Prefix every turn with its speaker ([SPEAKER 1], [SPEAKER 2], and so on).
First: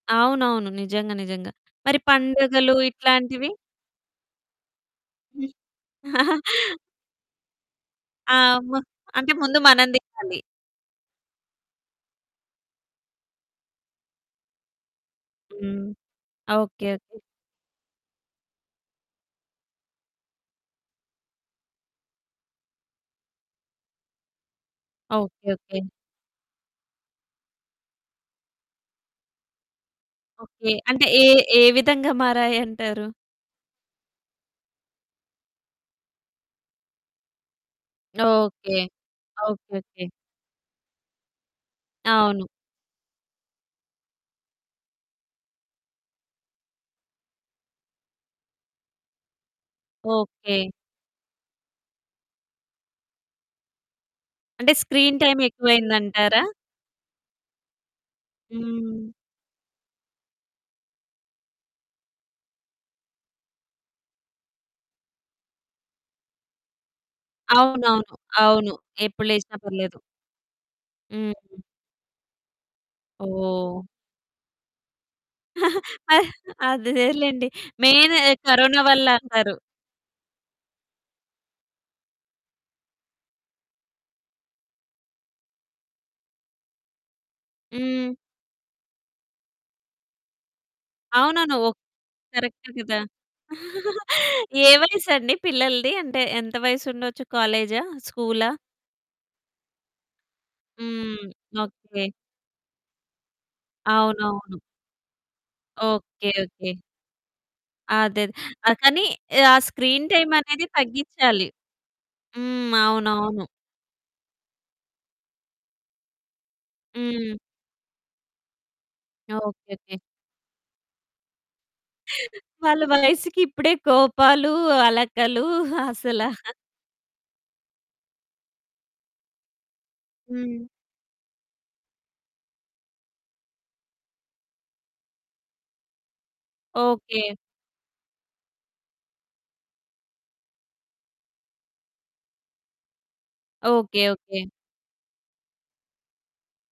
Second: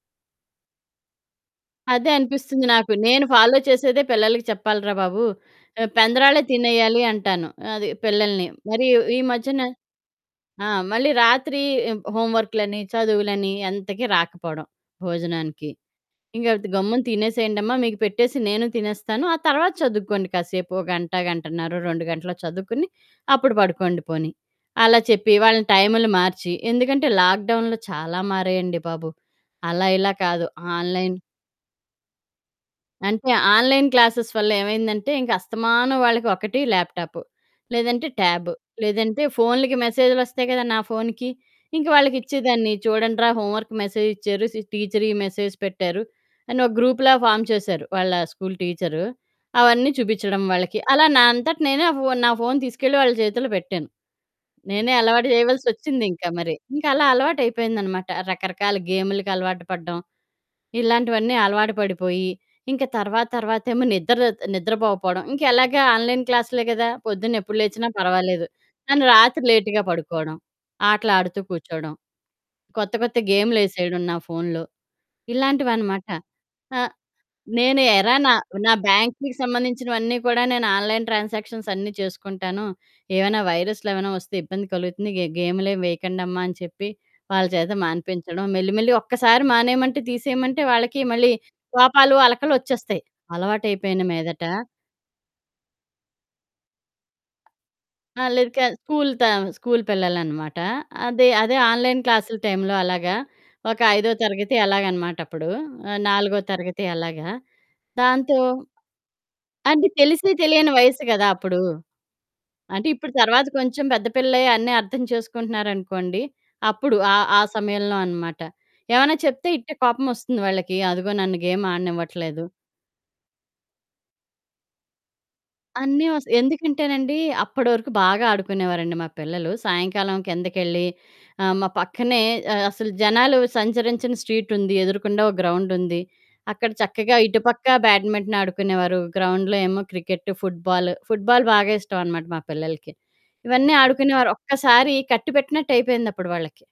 [SPEAKER 1] అవునవును. నిజంగా. నిజంగా మరి
[SPEAKER 2] అదే అనిపిస్తుంది
[SPEAKER 1] పండుగలు
[SPEAKER 2] నాకు. నేను
[SPEAKER 1] ఇట్లాంటివి?
[SPEAKER 2] ఫాలో చేసేదే పిల్లలకి చెప్పాలి రా బాబు.
[SPEAKER 1] హ్మ్.
[SPEAKER 2] రేపు పెందరాలే తినేయాలి అంటాను. అది
[SPEAKER 1] ఆ!
[SPEAKER 2] పిల్లల్ని.
[SPEAKER 1] హ్మ్.
[SPEAKER 2] మరి ఈ ఈ
[SPEAKER 1] అంటే ముందు
[SPEAKER 2] మధ్యన
[SPEAKER 1] మనం తినాలి.
[SPEAKER 2] ఆహ్, మళ్ళీ రాత్రి హోంవర్కులని చదువులని ఎంతకి రాకపోవడం, భోజనానికి.
[SPEAKER 1] హ్మ్.
[SPEAKER 2] ఇంక
[SPEAKER 1] ఓకె.
[SPEAKER 2] గమ్మున
[SPEAKER 1] ఓకె.
[SPEAKER 2] తినేసేయండమ్మా మీకు పెట్టేసి నేను తినేస్తాను ఆ తర్వాత చదువుకోండి కాసేపు ఓ గంట, గంటన్నర, 2 గంటలో చదువుకొని అప్పుడు పడుకోండి పోనీ అలా చెప్పి,
[SPEAKER 1] ఓకె.
[SPEAKER 2] వాళ్ళ
[SPEAKER 1] ఓకె.
[SPEAKER 2] టైములు మార్చి, ఎందుకంటే లాక్‌డౌన్‌లో చాలా మారాయండి బాబు. అలా ఇలా కాదు
[SPEAKER 1] ఓకె. అంటే
[SPEAKER 2] ఆన్‌లైన్
[SPEAKER 1] ఏ ఏ విధంగా మారాయంటారు.
[SPEAKER 2] అంటే ఆన్‌లైన్ క్లాసెస్ వల్ల ఏమైందంటే ఇంకా అస్తమానం వాళ్ళకి ఒకటి ల్యాప్‌టాపు, లేదంటే ట్యాబు,
[SPEAKER 1] ఓకె.
[SPEAKER 2] లేదంటే
[SPEAKER 1] ఓకె.
[SPEAKER 2] ఫోనులకి
[SPEAKER 1] ఓకె.
[SPEAKER 2] మెసేజులొస్తాయి కదా! నా ఫోనుకి ఇంక వాళ్ళకి
[SPEAKER 1] అవును.
[SPEAKER 2] ఇచ్చేదాన్ని చూడండి రా హోంవర్క్ మెసేజ్ ఇచ్చారు, సి టీచరీ మెసేజ్ పెట్టారు, అని ఒక గ్రూప్‌లా ఫార్మ్ చేశారు వాళ్ళ స్కూలు టీచరు. అవన్నీ చూపిచ్చడం
[SPEAKER 1] ఓకె.
[SPEAKER 2] వాళ్ళకి అలా నా అంతట నేనే నా ఫోను నా ఫోను తీసుకెళ్ళి వాళ్ళ చేతిలో పెట్టాను
[SPEAKER 1] అంటే
[SPEAKER 2] నేనే
[SPEAKER 1] స్క్రీన్
[SPEAKER 2] అలవాటు
[SPEAKER 1] టైమ్
[SPEAKER 2] చేయవలసొచ్చింది, ఇంకా
[SPEAKER 1] ఎక్కువయిందంటారా?
[SPEAKER 2] మరి. ఇంక అలా అలవాటు అయిపోయిందనమాట రకరకాల
[SPEAKER 1] హ్మ్.
[SPEAKER 2] గేములకలవాటు పడ్డం ఇలాంటివన్నీ అలవాటు పడిపోయి, ఇంక తర్వాత తర్వాతేమో నిద్ర నిద్రపోకపోవడం ఇంకా ఎలాగా ఆన్‌లైన్ క్లాస్ లే కదా! పొద్దున్న ఎప్పుడు లేచినా
[SPEAKER 1] అవునవును.
[SPEAKER 2] పర్వాలేదు
[SPEAKER 1] అవును.
[SPEAKER 2] కానీ
[SPEAKER 1] ఎప్పుడు
[SPEAKER 2] రాత్రి
[SPEAKER 1] లేచినా
[SPEAKER 2] లేట్‌గా
[SPEAKER 1] పర్లేదు.
[SPEAKER 2] పడుకోడం, ఆటలు ఆడుతూ
[SPEAKER 1] హ్మ్.
[SPEAKER 2] కూర్చోడం, కొత్త కొత్త
[SPEAKER 1] ఓహ్!
[SPEAKER 2] గేమ్లేసేయడం నా ఫోనులో ఇలాంటివనమాట.
[SPEAKER 1] ఆ!
[SPEAKER 2] ఆహ్,
[SPEAKER 1] అదేలెండి.
[SPEAKER 2] నేను ఎరా
[SPEAKER 1] మెయిను
[SPEAKER 2] నా నా
[SPEAKER 1] కరోనా వల్ల
[SPEAKER 2] బ్యాంక్‌కి
[SPEAKER 1] అంటారు.
[SPEAKER 2] సంబంధించినవన్నీ కూడా నేను ఆన్‌లైన్ ట్రాన్సాక్షన్స్ అన్నీ చేసుకుంటాను ఏమైనా వైరస్లు ఏమైనా వస్తే ఇబ్బంది కలుగుతుంది గే గేములేం వేయకండమ్మా అని చెప్పి వాళ్ళ చేత
[SPEAKER 1] హ్మ్.
[SPEAKER 2] మానిపించడం మెల్లి, మెల్లి ఒక్కసారి మానేయమంటే తీసేయమంటే వాళ్ళకి మళ్ళీ
[SPEAKER 1] అవునవును. ఓ
[SPEAKER 2] కోపాలు,
[SPEAKER 1] కరెక్టే కదా!
[SPEAKER 2] అలకలొచ్చేస్తాయి అలవాటు అయిపోయిన మీదట.
[SPEAKER 1] ఏ వయసండి పిల్లలది? అంటే ఎంత వయసు ఉండొచ్చు కాలేజా?
[SPEAKER 2] ఆహ్, లే
[SPEAKER 1] స్కూలా?
[SPEAKER 2] క స్కూలు త స్కూలు పిల్లలనమాట.
[SPEAKER 1] హ్మ్.
[SPEAKER 2] అదే, అదే ఆన్‌లైన్
[SPEAKER 1] ఓకె.
[SPEAKER 2] క్లాసులు టైంలో అలాగా ఒక ఐదో తరగతి
[SPEAKER 1] అవునవును.
[SPEAKER 2] అలాగనమాటప్పుడు
[SPEAKER 1] ఓకె.
[SPEAKER 2] నాలుగో
[SPEAKER 1] ఓకె.
[SPEAKER 2] తరగతి అలాగా.
[SPEAKER 1] అదేదే.
[SPEAKER 2] దాంతో
[SPEAKER 1] కానీ ఆ
[SPEAKER 2] అంటే
[SPEAKER 1] స్క్రీన్
[SPEAKER 2] తెలిసి
[SPEAKER 1] టైమనేది
[SPEAKER 2] తెలియని వయస్సు కదా!
[SPEAKER 1] తగ్గిచాలి.
[SPEAKER 2] అప్పుడు.
[SPEAKER 1] హ్మ్.
[SPEAKER 2] అంటే ఇప్పుడు
[SPEAKER 1] అవునవును.
[SPEAKER 2] తరువాత కొంచెం పెద్ద పిల్లలై అన్నీ అర్థం చేసుకుంటున్నారనుకోండి. అప్పుడు ఆహ్,
[SPEAKER 1] హ్మ్.
[SPEAKER 2] ఆ సమయంలో అనమాట. ఏమన్నా
[SPEAKER 1] ఓకె.
[SPEAKER 2] చెప్తే ఇట్టే
[SPEAKER 1] ఓకె.
[SPEAKER 2] కోపమొస్తుంది వాళ్ళకి అదిగో నన్ను గేమాడనివ్వట్లేదు.
[SPEAKER 1] వాళ్ళ వయస్సుకి ఇప్పుడే కోపాలు, అలకలు
[SPEAKER 2] అన్నీ వస్
[SPEAKER 1] అసలా
[SPEAKER 2] ఎందుకంటేనండి అప్పటి వరకు బాగా ఆడుకునేవారండి మా పిల్లలు సాయంకాలం
[SPEAKER 1] హ్మ్.
[SPEAKER 2] కిందకెళ్ళి, ఆహ్, మా పక్కనే అసలు జనాలు సంచరించని స్ట్రీటుంది, ఎదురుగుండా ఓ గ్రౌండుంది అక్కడ చక్కగా
[SPEAKER 1] ఓకె.
[SPEAKER 2] ఇటుపక్క బ్యాడ్మింటన్ ఆడుకునేవారు గ్రౌండ్‌లో ఏమో క్రికెట్టు, ఫుట్‌బాలు, ఫుట్‌బాలు బాగా ఇష్టం అనమాట మా పిల్లలకి. ఇవన్నీ
[SPEAKER 1] ఓకె.
[SPEAKER 2] ఆడుకునేవారు
[SPEAKER 1] ఓకె.
[SPEAKER 2] ఒక్కసారి కట్టి పెట్టినట్టయిపోయింది అప్పుడు వాళ్ళకి.